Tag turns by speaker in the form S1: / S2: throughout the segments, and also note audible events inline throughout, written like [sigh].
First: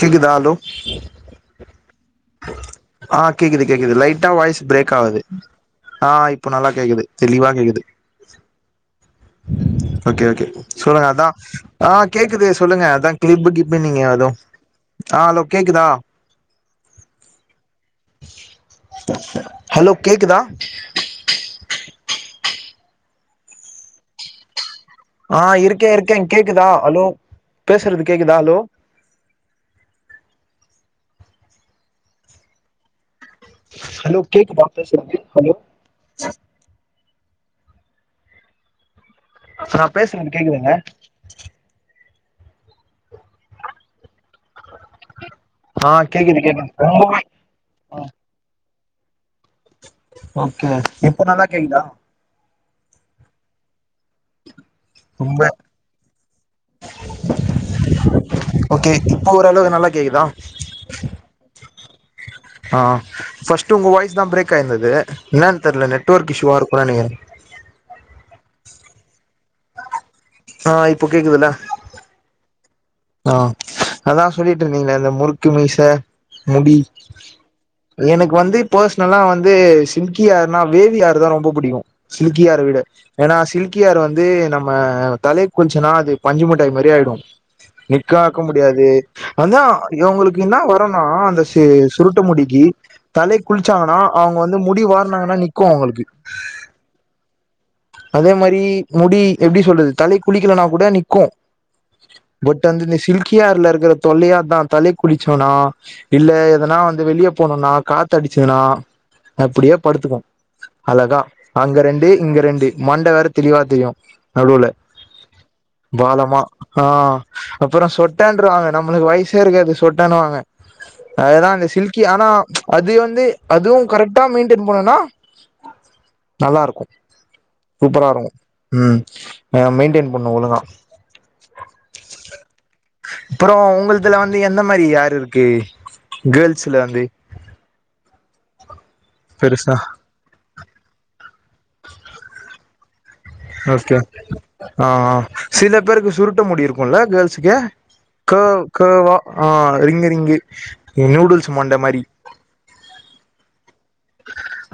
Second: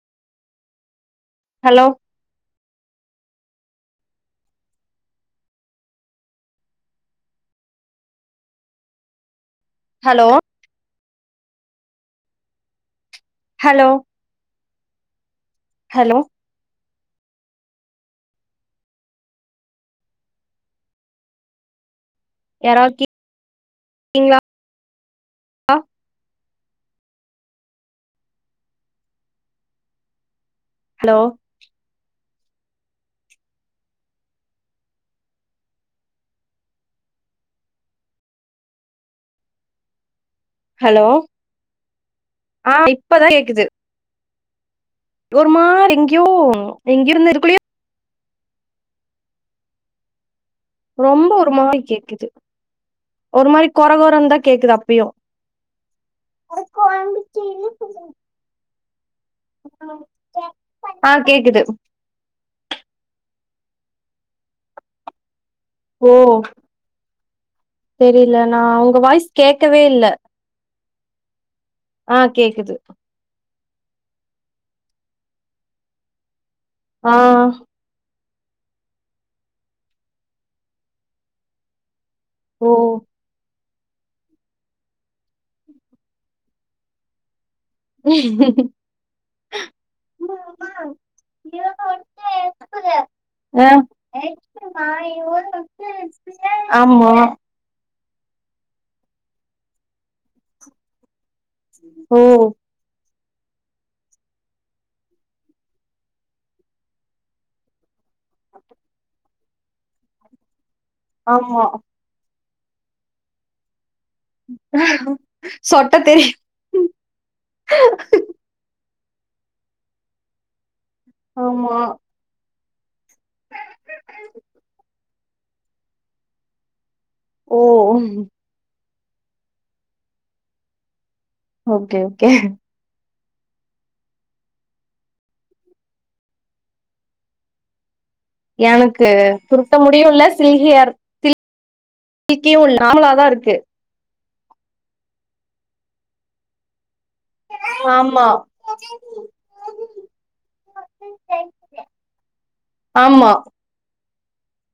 S1: கேக்குதா hello
S2: hello
S1: ஆ கேக்குது கேக்குது லைட்டா வாய்ஸ் பிரேக் ஆவுது ஆ இப்போ நல்லா கேக்குது தெளிவா கேக்குது ஓகே
S2: ஹலோ
S1: ஓகே சொல்லுங்க அதா ஆ கேக்குது சொல்லுங்க அதா கீப்பு
S2: ஹலோ
S1: கீப்புனீங்க அதுவு ஆ ஹலோ கேக்குதா
S2: ஹலோ
S1: ஹலோ கேக்குதா
S2: யாரவது கே கிங்களா
S1: ஆ இருக்கே இருக்கே கேக்குதா ஹலோ பேசுறது கேக்குதா ஹலோ
S2: ஹலோ
S1: ஹலோ கேக்குதா பேசுறது ஹலோ நா பேசுறது கேக்குதாங்க
S2: ஹலோ ஆ இப்பதா கேக்குது ஒரு
S1: ஆ
S2: மாரி எங்கேயோ
S1: கேக்குது கேக்குது
S2: எங்க
S1: ரொம்பவே
S2: இருந்து எதுகுள்ளயோ
S1: ஓகே இப்ப
S2: ரொம்ப
S1: நல்லா
S2: ஒரு மாரி
S1: கேக்குதா
S2: கேக்குது ஒரு மாரி கொற கொறந்தா கேக்குது அப்பயு
S1: ரொம்ப ஓகே இப்போ ஓரளவுக்கு நல்லா கேக்குதா
S2: ஆ கேக்குது
S1: ஆ ஃபர்ஸ்ட்டு உங்க வாய்ஸ் தா பிரேக் ஆயிருந்தது என்னன்னு தெர்ல
S2: ஓ
S1: நெட்ஒர்க் இஷ்யூவா இருக்கு நெனைக்கிறே
S2: தெரியல நா உங்க வாய்ஸ் கேக்கவே இல்ல
S1: ஆ இப்போ கேக்குதுல
S2: ஆ கேக்குது
S1: ஆ அதா சொல்லிட்டு இருந்தீங்களே இந்த முறுக்கு மீச முடி
S2: ஆ
S1: எனக்கு வந்து பர்சனலா வந்து சில்கிஹேர்ருனா வேவிஹேர்ரு தா ரொம்ப புடிக்கு சில்க்கிஹேர விட ஏன்னா சில்கி ஹேர் வந்து நம்ம தலைக் குளிச்சுன்னா அது பஞ்சு முட்டாய் மாரி ஆயிடு நிக்காக்க முடியாது அதா இவுங்களுக்கு என்னா
S2: ஓ
S1: வரனா அந்த சே சுருட்ட முடிக்கி
S2: ஆ
S1: தலைக் குளிச்சாங்கன்னா அவுங்க வந்து முடி வார்னாங்கன்னா நிக்கு அவுங்களுக்கு
S2: ஆமா
S1: அதே மாரி முடி எப்டி சொல்றது தலைக் குளிக்கலனா கூட நிக்கு
S2: ஓ
S1: ந்துட்டு சில்கிஹேர்ல இருக்கிற தொல்லையே அதா தலைக்குளிச்சோனா இல்ல எதனா வந்து வெளிய போனுனா கா த்தடிச்சுதுனா அப்டியே படுத்துக்கு அழகா
S2: ஆமா
S1: அங்க ரெண்டு இங்க ரெண்டு மண்ட வேற தெளிவா தெரியு நடுவுல
S2: சொட்ட தெரியு
S1: பாலமா ஆ அப்றோ சொட்டன்றுவாங்க நம்மளுக்கு வயசே இருக்காது சொட்டன்னுவாங்க அதுதான் இந்த
S2: ஆமா
S1: சில்கி ஆனா அது வந்து அதுவும் கரெக்டா மெயின்டெய்ன் பண்ணனா நல்லா இருக்கு
S2: ஓ
S1: சூப்பரா இருக்கு ம் மெயின்டெயின் பண்ணு ஒழுங்கா
S2: ஓகே ஓகே
S1: அப்றோ உங்கள்துல வந்து எந்த மாரி ஹேர் இருக்கு கேர்ள்ஸ்ல வந்து
S2: எனக்கு சுருட்ட
S1: பெருசா
S2: முடியுல்ல சில்கி ஹேர் சில்கி [inaudible] நார்மலாதான் இருக்கு
S1: ஓகே ஆ ஆ சில பேருக்கு சுருட்ட முடி இருக்குல்ல கேர்ள்ஸ்க்கு எஹெ
S2: ஆமா
S1: க்ஹேவ் க்ஹேவா ஆ ரிங்க் ரிங்க் நூடுல்ஸ் மண்ட மாரி
S2: ஆமா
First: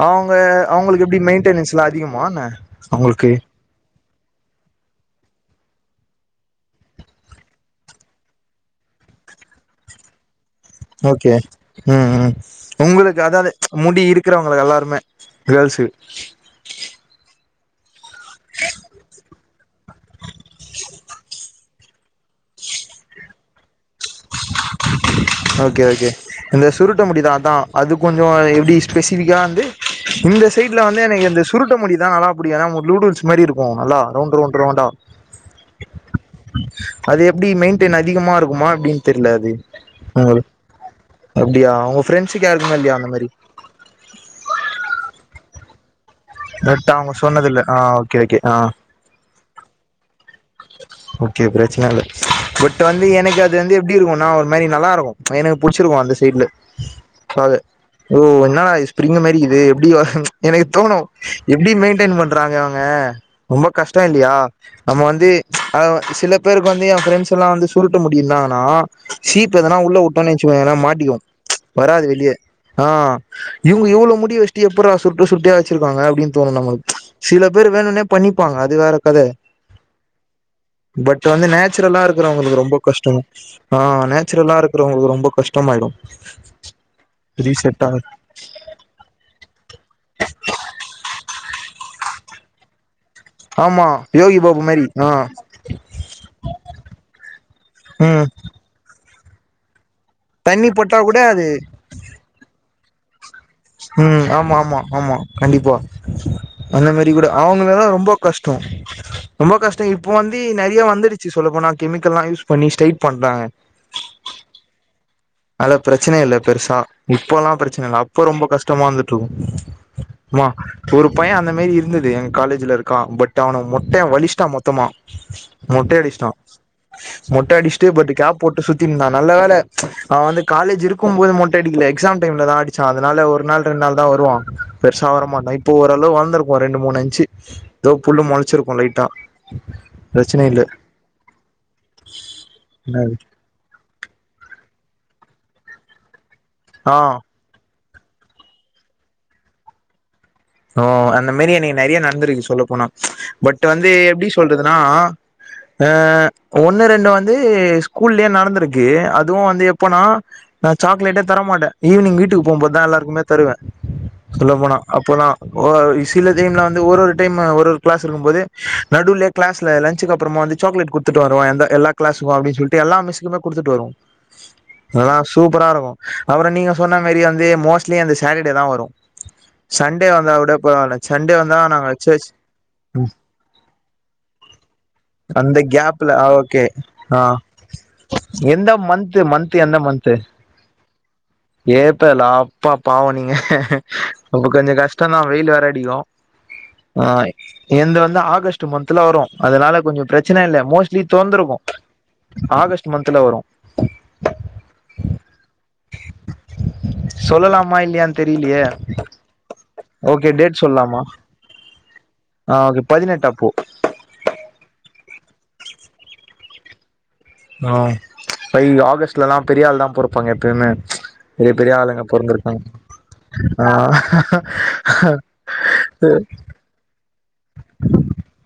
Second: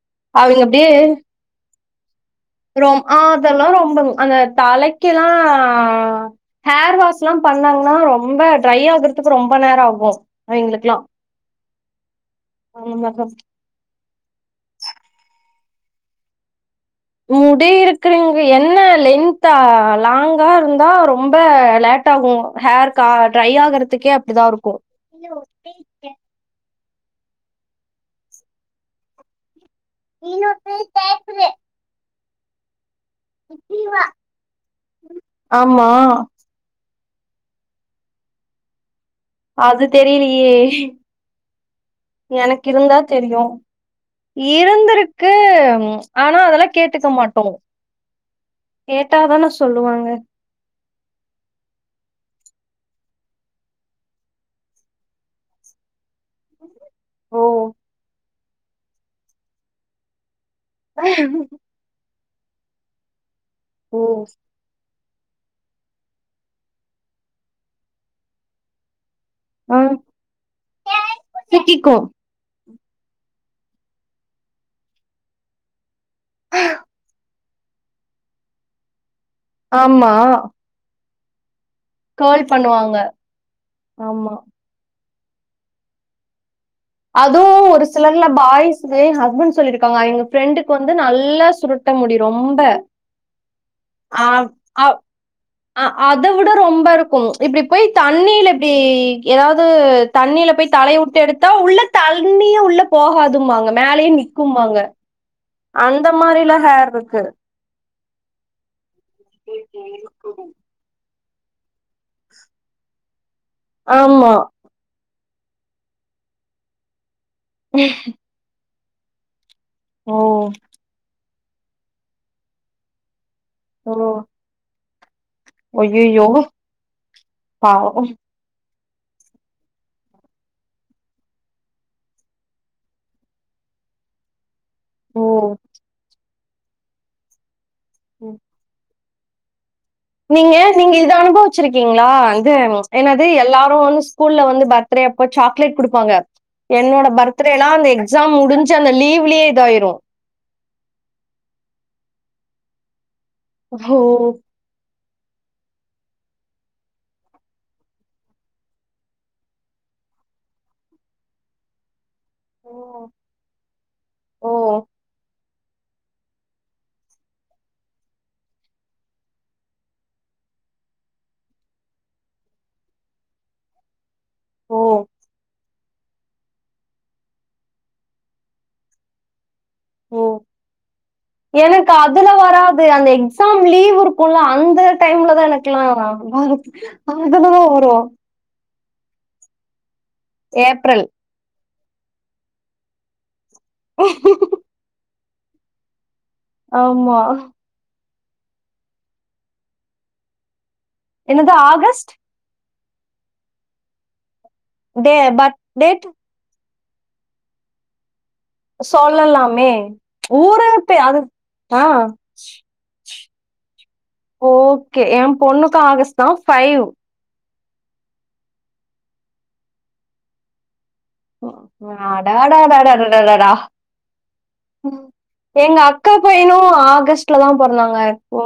S1: அவுங்க
S2: அவிங்க அப்டியே
S1: அவுங்களுக்கு எப்டி மெயின்டனன்ஸ் எல்லா அதிகமா என்ன
S2: ரொம்
S1: அவங்களுக்கு
S2: அதெல்லா ரொம்பங் அந்த தலைக்கெல்லா ஹேர் வாஷ் எல்லா பண்ணாங்கன்னா ரொம்ப ட்ரை ஆகுறதுக்கு ரொம்ப நேரோ ஆகு அவிங்களுக்குலா
S1: ஓகே ம் ம் உங்களுக்கு அதாது முடி இருக்கிறவங்களு எல்லாருமே கேள்ஸு
S2: முடி இருக்கறீங்க என்ன லென்தா லாங்கா இருந்தா ரொம்ப லே ட்டாகு ஹேர் க ட்ரை ஆகுறதுக்கே அப்டிதா இருக்கு
S1: ஓகே ஓகே இந்த சுருட்ட முடிதான் அதான் அது கொஞ்சோ எப்டி ஸ்பெசிஃபிக்கா வந்து இந்த சைட்ல வந்து எனக்கு இந்த சுருட்ட முடிதான் நல்லா புடிக்கு ஏனா நூடூல்ஸ் மாரி இருக்கு நல்லா ரவுண்ட் ரவுண்ட் ரவுண்டா
S2: ஆமா
S1: அது எப்டி மெயின்டெய்ன் அதிகமா இருக்குமா எப்டின் தெரில அது உங்குள் அப்டியா உங்க ஃப்ரெண்ட்ஸுக்கு
S2: எனக்கு
S1: யாருக்குமே
S2: இருந்தா
S1: இல்லையா அந்த மாரி
S2: தெரியு இருந்திருக்கு ஆனா அதெல்லா
S1: பட்
S2: கேட்டுக்க
S1: அவங்க
S2: மாட்டோ
S1: சொன்னதில்ல ஆ ஓகே ஓகே ஆ
S2: கேட்டாதான சொல்லுவாங்க
S1: ஓகே பிரச்சன இல்ல பட் வந்து எனக்கு அது வந்து எப்டி இருக்குன்னா ஒரு மாரி நல்லா இருக்கும் எனக்கு புடிச்சிருக்கும் அந்த ஸ்டைல்லு
S2: ஓ
S1: அது ஓ என்னாடா ஸ்பிரிங் மாரிக்குது எப்டி வரும் எனக்கு தோணும் எப்டி மெயின்டென் பண்றாங்க அவங்க ரொம்ப
S2: ஓ
S1: கஷ்டோ இல்லையா நம்ம வந்து அத சில பேருக்கு வந்து ஏ பிரரெண்ட்ஸ்ல்லா வந்து சுருட்ட முடி இருந்தாங்கன்னா சீப்ப
S2: ஆ
S1: எதனா உள்ள விட்டோன்னு வெச்சுங்கன்னா மாட்டிக்கும்
S2: சிக்கிக்கு
S1: வராது வெளியே ஆ இவங்க இவ்வள முடி வச்சிட்டு எப்புறா சுர்ட்ட சுர்ட்டியா வச்சிருக்காங்க அப்டின்னு தோணும் நம்மளுக்கு சில பேர் வேணும்னே பண்ணிப்பாங்க அது வேற கத
S2: ஆமா
S1: பட் வந்து நேச்சுரலா
S2: கேர்ள்
S1: இருக்கறவங்களுக்கு ரொம்ப
S2: பண்ணுவாங்க
S1: கஷ்டோ ஆ
S2: ஆமா
S1: நேச்சுரலா இருக்கறவங்களுக்கு ரொம்ப கஷ் டோமாயிரும்
S2: அதுவும் ஒரு சிலர்ல்லா பாய்ஸ் ஏ ஹஸ்பண்ட் சொல்லிருக்காங்க எங்க ஃப்ரெண்டுக்கு வந்து நல்லா சுருட்ட முடி ரொம்ப
S1: ஆமா
S2: ஆ
S1: யோகி
S2: அ
S1: பாபு மாரி
S2: அ
S1: ஆ
S2: ஆ அத விட ரொம்ப இருக்கும் இப்படி போய்
S1: ம்
S2: தண்ணீல அப்டி ஏதாவது தண்ணியில
S1: தண்ணி
S2: போய் தலய
S1: பட்டா கூட
S2: விட்டு எடுத்து
S1: அது
S2: உள்ள தழ்ண்ணிய உள்ள போகதும்மாங்க
S1: ம் ஆமா ஆமா ஆமா கண்டிப்பா
S2: அந்த மாரிலா
S1: அந்த
S2: ஹேர்
S1: மாரி
S2: இருக்கு
S1: கூட ஆ முன்னலா ரொம்ப கஷ்டோ ரொம்ப கஷ்டோ இப்ப வந்து நெறைய வந்துடுச் சொல்ல போனா கெமிக்க எல்லாம் யூஸ் பண்ணி ஸ்ட்ரைட் பண்றாங்க
S2: ஆமா
S1: அது பிரச்சன இல்ல பெருசா இப்போல்லா பிரச்சன இல்ல அப்ப ரொம்ப கஷ்டமா இருந்துட்டு இருக்கும்
S2: ஓ
S1: ஆமா ஒரு பையே அந்த மாரி இருந்தது எங்க காலேஜல இருக்கான் பட் அவன மொட்டையா
S2: ஓ
S1: வலிஸ்ட்டா மொ த்தமா மொட்ட
S2: அய்யய்யோ
S1: அடிச்ட்டோ மொட்ட அட்ச்சுட்டு
S2: பாவோ
S1: பட்டு கேப் போட்டு சுத்திட்ருந்தா நல்ல வேல அவ வந்து காலேஜ் இருக்கும் போது மொட்டை அடிக்கல எக்ஸாம் டைம்ல தா அடிச்சா அதனால ஒரு நாள் ரெண்டு நாள் தா வருவா பெருசா வர மாட்டா
S2: ஓ
S1: இப்போ ஓரளவு வந்திருக்கும் ரெண்டு மூணு அஞ்சு ஏதோ புல்லு மொளச்சிருக்கும் லைட்டா [inaudible]
S2: நீங்க நீங்க இத அனுபவிச்சிருக்கீங்களா வந்து என்னது எல்லாரும் ஒன்னு ஸ்கூல்ல வந்து பர்த்டே அப்ப சாக்லேட் குடுப்பாங்க
S1: ஆ
S2: என்னோட பர்த் ர்த்டே எல்லா அந்த எக்ஸாம் முடிஞ்ச அந்த லீவ்லயே இதாயிரும்
S1: ஓ அந்த மாரி எனக்கு நெறைய நடந்திருக்கு சொல்ல போனா பட்
S2: ஓ!
S1: வந்து எப்டி சொல்றதுன்னா ஆ ஒண்ணு ரெண்டு வந்து ஸ்கூல்லயே நடந்திருக்கு அதுவும் வந்து எப்பனா நா சாக்லேட்டே தரமாட்டே ஈவினிங் வீட்டுக்கு
S2: ஓ!
S1: போம்போதுதா எல்லாருக்குமே தருவே சொல்ல
S2: ஓ!
S1: போனா அப்போல்லா சில டைம்ல வந்து ஒரு ஒரு டைம் ஒரு ஒரு கிளாஸ் இருக்கம் போது நடுவுளே கிளாஸ்ல லன்ச்சுக்கு அப்புறமா வந்து சாக்லேட்டு குடுத்துட்டு வருவா எல்லா கிளாஸ்க்கு அப்டின்னு சொல்லிட்டு எல்லா மிஸ்க்குந்தா குடுத்துட்டுவருவோ
S2: ஓ!
S1: அதல்லா சூப்பரா இருக்கும் அப்றோ நீங்க சொன்ன மாரி வந்து மோஸ்ட்லி அந்த சேட்டர்டே தா வரும் சண்
S2: ஓ எனக்கு அதுல
S1: சர்ச்
S2: வராது அந்த
S1: ம்
S2: எக்ஸாம் லீவ் இருக் குல்ல அந்த டைம்ல தா
S1: அந்த
S2: எனக்கெல்லா
S1: கேப்ல ஆ
S2: வரும்
S1: ஓகே ஆ
S2: அதுதா வரும்
S1: எந்த மந்த்த் மந்த்த் எந்த மந்த்து
S2: ஏப்ரல்
S1: ஏப்ரலா அப்பா பாவோ நீங்க அப்ப கொஞ்ச கஷ்டந்தா வெயில் வேறடிக்கும்
S2: ஆமா
S1: எந்து வந்து ஆகஸ்ட் மன்த்ல வரும் அதனால கொஞ்சொ பிரச்சன இல்ல மோஸ்ட்லி
S2: என்னது
S1: தோந்துருக்கும்
S2: ஆகஸ்ட்?
S1: ஆகஸ்ட் மந்த்த்ல வரும்
S2: [unintelligible]
S1: சொல்லலாமா இல்லையான்னு தெரியலையே
S2: சொல்லலாமே
S1: ஓகே டேட்
S2: ஊரவிட்டே
S1: சொல்லாமா
S2: அது அ
S1: ஆ ஓகே பதினெட்டு அப்போ
S2: ஓகே என் பொண்ணுக்கு ஆகஸ்ட் தா ஃபைவ்
S1: ஆ இப்ப இங்க ஆஃபிஸ்லலா பெரிய ஆள் தா பொறப்பாங்க எப்பயுமே பெரிய பெரிய ஆளுங்க பொறந்திர்க்காங்க
S2: அடாடாடாடாடாடாடா
S1: ஆ
S2: எங்க அக்கா பையனு ஆகஸ்ட்ல தா பொறந்தாங்க இப்போ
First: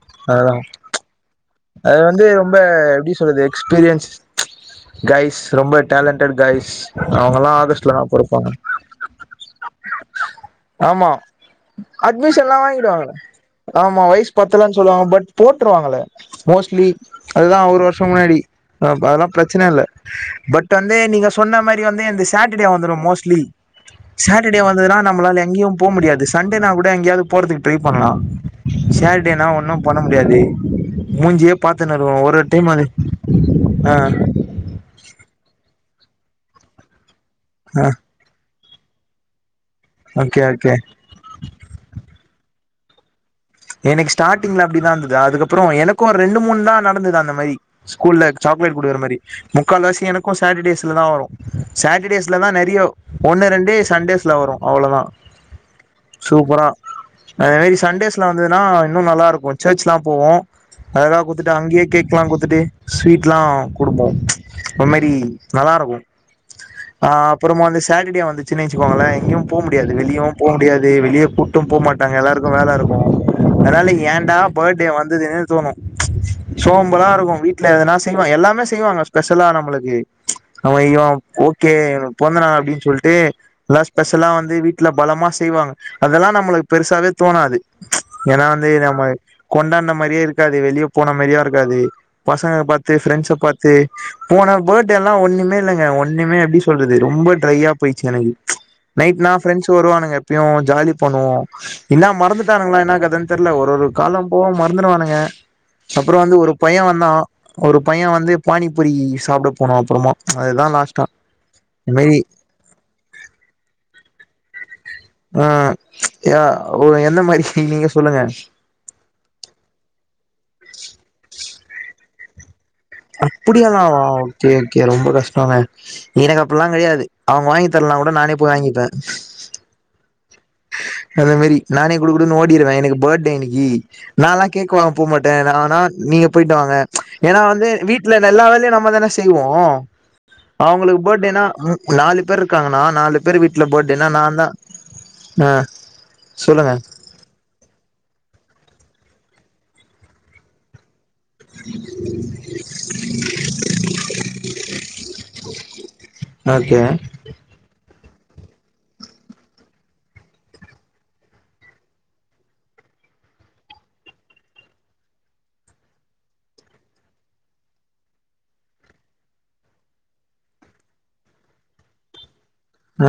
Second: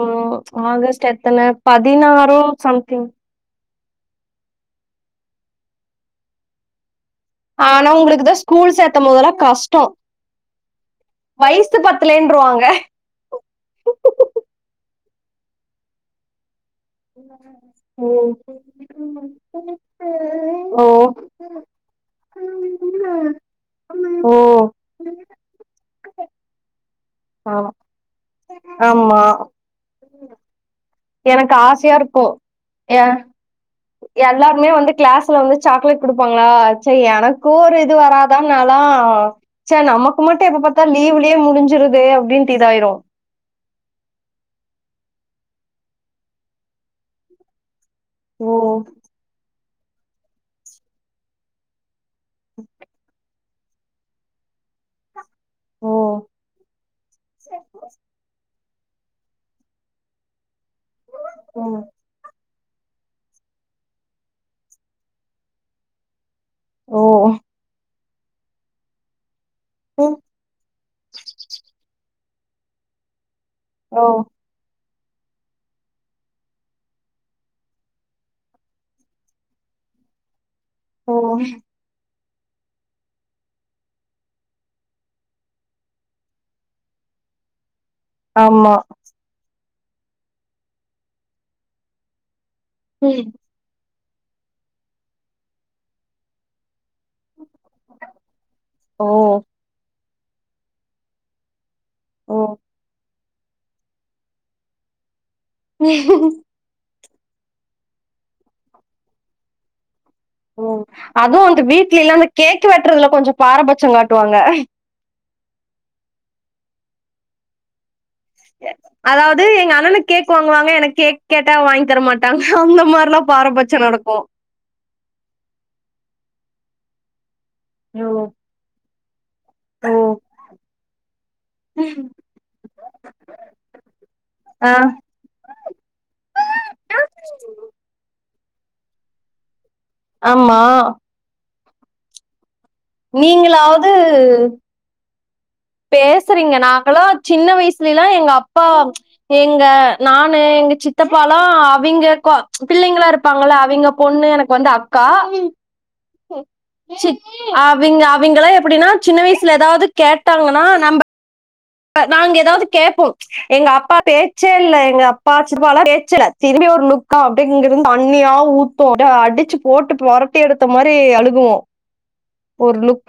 S2: ஆகஸ்ட் எத்தன
S1: ஆ அது வந்து ரொம்ப எப்டி சொல்லுது எக்ஸ்பீரியன்ஸ் காய்ஸ் ரொம்ப டேலண்டட் காய்ஸ் அவுங்கல்லா
S2: ஆனா
S1: ஆகஸ்ட்லதா
S2: உங்களுக்கு தான்
S1: பொறப்பாங்க
S2: ஸ்கூல் சேர்த்தும் போதெல்லாம் கஷ்டம்
S1: ஆமா
S2: வயசு
S1: அட்மிஷன்லா
S2: பத்துலேன்றுவாங்க
S1: வாங்கிடுவாங்க ஆமா வயசு பத்தலனு சொல்லுவாங்க பட் போட்டுருவாங்களே மோஸ்ட்லி அதுதா ஒரு வருஷம் முன்னாடி அதுப் அதெல்லா பிரச்சனை இல்ல பட்
S2: ஓ
S1: வந்து நீங்க ஸ் சொன்ன மாரி வந்து இந்த சேட்டர்டே வந்துரு மோஸ்ட்லி சாட்டர்டே
S2: ஓ
S1: வந்ததுனா நம்மளால எங்கயும் போ முடியாது சண்டே நா கூட எங்கெயாவது போறதுக்கு
S2: ஆமா
S1: ட்ரை பண்ணலா
S2: ஆமா
S1: சேடேனா ஒன்னு பண்ண முடியாது
S2: எனக்கு
S1: மூஞ்சியே
S2: ஆஸ்யா
S1: பாத்துன்னு
S2: ர்க்கு
S1: இருக்கணு ஒரு டைம் அது
S2: எ
S1: ஆ
S2: எல்லாருமே வந்து கிளாஸ்ல வந்து சாக்லேட்குடுப்பாங்களா சேரி எனக்கு ஒரு
S1: ஆ
S2: இது வராதா நா லா சே நமக்கு
S1: ஓகே
S2: மட்டும் எப்ப
S1: ஓகே
S2: பாத்தாலு லீவ்லயே முடிஞ்சிறுதே அப்டின்னுட்டு இதாயிரு
S1: எனக்கு ஸ்டார்ட்டிங்ல அப்டிதா. இருந்தது அதுக்கப்புற எனக்கு ஒரு ரெண்டு மூணு தா நடந்தது அந்த மாரி ஸ்கூல்ல
S2: ஓ
S1: சாக்லேட் குடுக்கற மாரி முக்கால் வாசி எனக்கு சாட்டர்டேஸ்ல தா வரு சேட்டர்டேஸ் ட்ல தா நெறைய ஒன்னு ரெண்டு சண்டேஸ்ல வரு அவ்ளோதா
S2: ஓ
S1: சூப்பரா அந்த அன்னைக்கி சண்டேஸ் வந்ததுனா இன்னு நல்லா இருக்கு சர்ச் எல்லா போவோ அதலா குத்துட்டு
S2: ம்
S1: அங்கயே கேக்லா குத்துட்டு ஸ்வீட்லா குடுப்போ ஒரு மாரி நல்லா இருக்கு
S2: ஓ
S1: ஆ அப்புறமா வந்து சாட்டர்டே வந்துச்சுன்னு வச்சுக்கோங்களே எங்கயு போமுடியாது
S2: ம்,
S1: வெளியு போ முடியாது வெளிய கூட்டு போ மாட்டாங்க எல்லாருக்கு வேல இருக்கு அதா ல
S2: ஓ
S1: ஏன்டா பர்டே வந்துதுன்னு தோணு சோம்பலா இருக்கு வீட்ல எதனா செய்வாங்க எல்லாமே செய்வாங்க ஸ்பெஷலா நம்மளுக்கு அவ ஐயோ
S2: ஓ
S1: ஓகே பொறந்தநாள் அப்டின்னு சொல்ட்டு எல்லா ஸ்பெஷலா வந்து வீட்ல பலமா செய்வாங்க அதெல்லா நம்மளுக்கு பெருசாவே தோணாது ஏனா வந்து
S2: ஆமா
S1: நம்ம கொண்டாடுன மாரியே இருக்காது வெளிய போன மாரியு இருக்காது பசங்க பா த்து
S2: ம்,
S1: ஃபிரண்ட்ஸ பாத்து போனா பர்டேலா ஒண்ணுமே இல்லங்க ஒண்ணுமே அப்டி சொல்லுது ரொம்ப ட்ரையா போயிச்சு எனக்கு
S2: ஓ
S1: நைட் லா ஃபிரெண்ட்ஸ் டு வருவானுங்க எப்பயு ஜாலி பண்ணுவோ எல்லா
S2: ஓ
S1: மறந்து அவுங்களா என்ன கதன்னு தெர்ல ஒரு ஒரு காலம் போக மறந்துடுவானுங்க அப்புற வந்து
S2: ம்
S1: ஒரு பைய வந்தான் ஒரு பைய வந்து பானிபூரி சாப்ட போனு அப்புறமா அதுதா
S2: ம்
S1: லாஸ்ட்டா
S2: அதுவு வந்து
S1: இந்த
S2: வீட்லல்லா
S1: மாரி
S2: அந்த கேக்கு வெட்டுறதுல கொஞ்ச பாரபட்சம் காட்டுவாங்க
S1: ஆ ஓ எந்த மாரி நீங்க சொல்லுங்க
S2: அதாவது எங்க அண்ணனுக்கு கேக் வாங்குவாங்க எனக்கு கேக் கேட்டா வாங்கித்தர மாட்டாங்க அந்த மா ப்பனா பாரபட்ச நடக்கு
S1: கே கே ரொம்ப கஷ்டோங்க எனக்கு அப்டில்லா கிடையாது அவுங்க வாங்கி தரலேனா கூட
S2: ஓ
S1: நானே போய் வாங்கிப்பே
S2: ஓ
S1: அதே மாரி நானே குடுகுடுனு ஓடிருவே எனக்கு பர்த்டே இன்னைக்கு நான்லா கேக் வாங்க
S2: ஆ
S1: போ மாட் த நானா நீங்க போயிட்டு வாங்க ஏனா வந்து வீட்ல எல்லா வேலயு நம்ம தானே செய்வோ
S2: ஆமா
S1: அவுங்களுக்கு பர்த்டேனா நாலு பேர் இருக்காங்கன்னா நாலு பேர் வீட்ல
S2: நீங்களாவது
S1: பர்த்டேனா நான்தா ஆ
S2: பேசுறீங்க
S1: சொல்லுங்க
S2: நாங்களா சின்ன வயசுல எல்லா எங்க அப்பா எங்க நானு எங்க சித் சித்தப்பாலா அவிங்க கா பிள்ளைங்களா இருப்பாங்கள அவிங்க பொண்ணு எனக்கு வந்து அக்கா
S1: ஓகே
S2: அவிங் அவிங்களா எப்டின்னா சின்ன வயசுல ஏதாது கேட்டாங்கன்னா நம்ப க நாங்க ஏதாது கேப்போ எங்க அப்பா பேச்சே இல்ல எங்க அப்பா சித்பால்லா பேச்சே இல்ல திரும்பி ஒரு லுக்கா அப்டி இங்க இருந்து தண்ணியா ஊத்து அடிச்சு போட்டு பொரட்டி எடுத்த மாரி அழுகுவோ
S1: [inaudible] அ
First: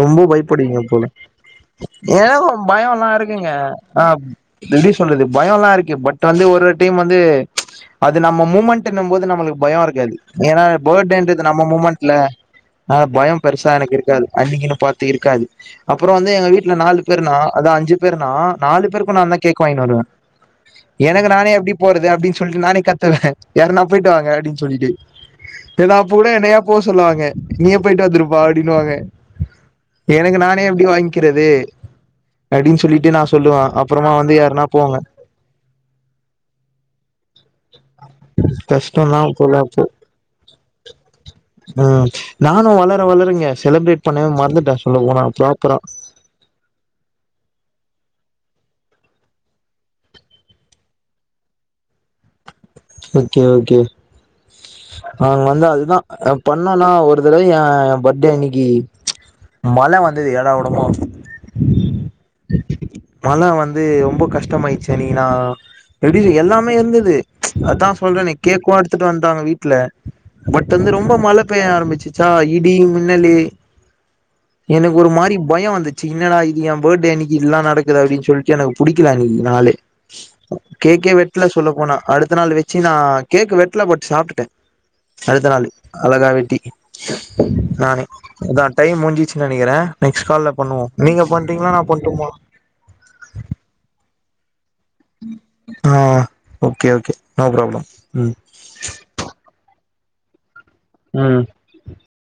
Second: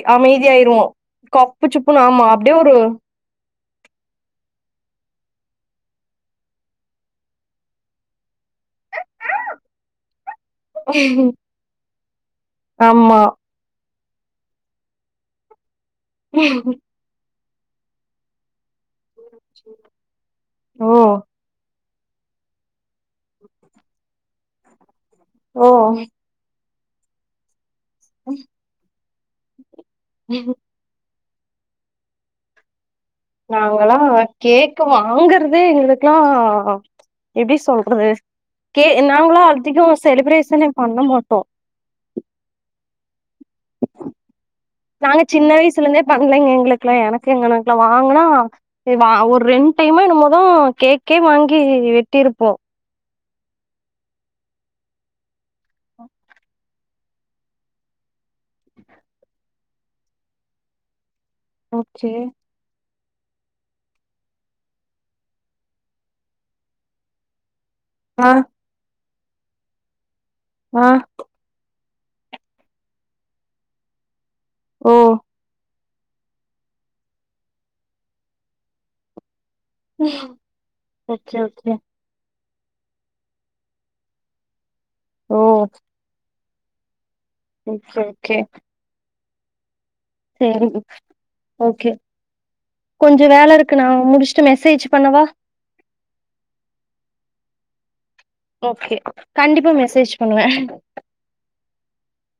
S1: ரொம்ப பயப்பிடுவிங்க
S2: அமைதியாயிருவோ
S1: போல
S2: கப்பு சுப்புன்னு ஆமா
S1: எ ஒ
S2: அப்டியே ஒரு
S1: பயோல்லா பாருங்கங்க அ எப்டி சொல்றது பயோன் ல்லா இருக்கு பட் வந்து ஒரு டைம் வந்து அது நம்ம மூமெண்ட்டென்னும்போது நம்மளுக் பயோ இருக்காது ஏன்னா பர்த்டேன்றது நம்ம மொமெண்ட்ல அனல
S2: ஆமா
S1: பயம் பெருசா எனக்கு இருக்காது அன்னிகின்னு பாத்து இருக்காது அப்புற வந்து எங்க வீட்ல நாலு பேர் நா அத அஞ்சு பேருனா நாலு பேரு நா தா கேக்கு வாங்கினு வருவே
S2: ஓ
S1: எனக்கு நானே எப்டி போறது அப்டின்னு சொல்லிட்டு நானே கத்துவே யாருன்னா போயிட்டு வாங்க அப்டின்ன சொல்லிட்டு
S2: ஓ
S1: ஏனா அப்ப கூட என்னயா போ சொல்லுவாங்க நீயே போய்ட்டு வந்துருப்பா அப்டின்னுவாங்க எனக்கு நானே எப்டி வாங் க்கிறது அப்டின்னு சொல்லிட்டு நா சொல்லுவே
S2: நாங்கல்லா
S1: அப்புறமா வந்து யாருன்னா
S2: கேக்கு
S1: போங்க
S2: வாங்கறதே எங்ளுக்குல்லா எப்டி சொல்றது கே
S1: கஷ்டந்தா
S2: நாங்கள
S1: போல அப்போ
S2: அதிகோ செலிப்ரேஷனே பண்ண மாட்டோ
S1: ம் நானு வளர வளரங்க செலிப்ரேட் பண்ணவே மறந்துட்டே சொல்ல
S2: நாங்க
S1: போனா
S2: சின்ன
S1: ப்ராப்பரா
S2: வயசுல இருந்தே பண்ணலைங்க எங்களுக்கெல்லா எனக்கு எங்கண்ணணக்கு வாங்னா வா ஒரு ரெண் டைமோ என்னமோதா கேக்கே வாங்கி வெட்டியிருப்போ
S1: ஓகே ஓகே நாங் வந்து அதுதா பா என்னன்னா ஒரு தடவ ய எ பட்டே அன்ணிக்கி மழ வந்தது ஏடா கூடுமா
S2: ம் செ
S1: மழ வந்து ரொம்ப கஷ்டமாயிடுச்சு அண்ணிக்குனா எப்டி எல்லாமே இருந்தது அதா
S2: ஆ
S1: சொல்றனே கேக்குவ எடுத்துட்டு வண்டாங்க வீட்ல பட்
S2: ஆ
S1: வந்து ரொம்ப மழ பேய ஆரம்பிச்சுச்சா இடி மின்னலு
S2: ஓ
S1: எனக்கு ஒரு மாரி பயோ வந்து சி என்னடா இது ஏன் பர்டே அன்னிக்கு இப்புலா நடக்குது அப்டின்னு சொல்லிட்டு எனக்கு புடிக்கல அன்னைக்கு நாளே கேக்கே
S2: ஓகே
S1: வெட்ல சொல்ல
S2: ஓகே
S1: போனா த்த நாள் வச்சு நா கேக் வெட்ல பட் சாப்ட்டுட்டே
S2: ஓ
S1: அடுத்த நாள் அழகா வெட்டி
S2: ஓகே
S1: நானே
S2: ஓகே
S1: அதான் டைம் முஞ்சிச்சு நெனைக்கிறே நெக்ஸ்ட் கால்ல
S2: சேரி
S1: பண்ணுவோம் நீங்க பண்றீங்களா நா பண்டுமா
S2: கொஞ்ச வேல இருக்கு நா முடிச்சுட்டு மெசேஜ் பண்ணவா
S1: ஆ ஓகே ஓகே நோ ப்ராப்ளம் ம்
S2: ஓகே கண்டிப்பா மெசேஜ் பண்ணுவே
S1: ம்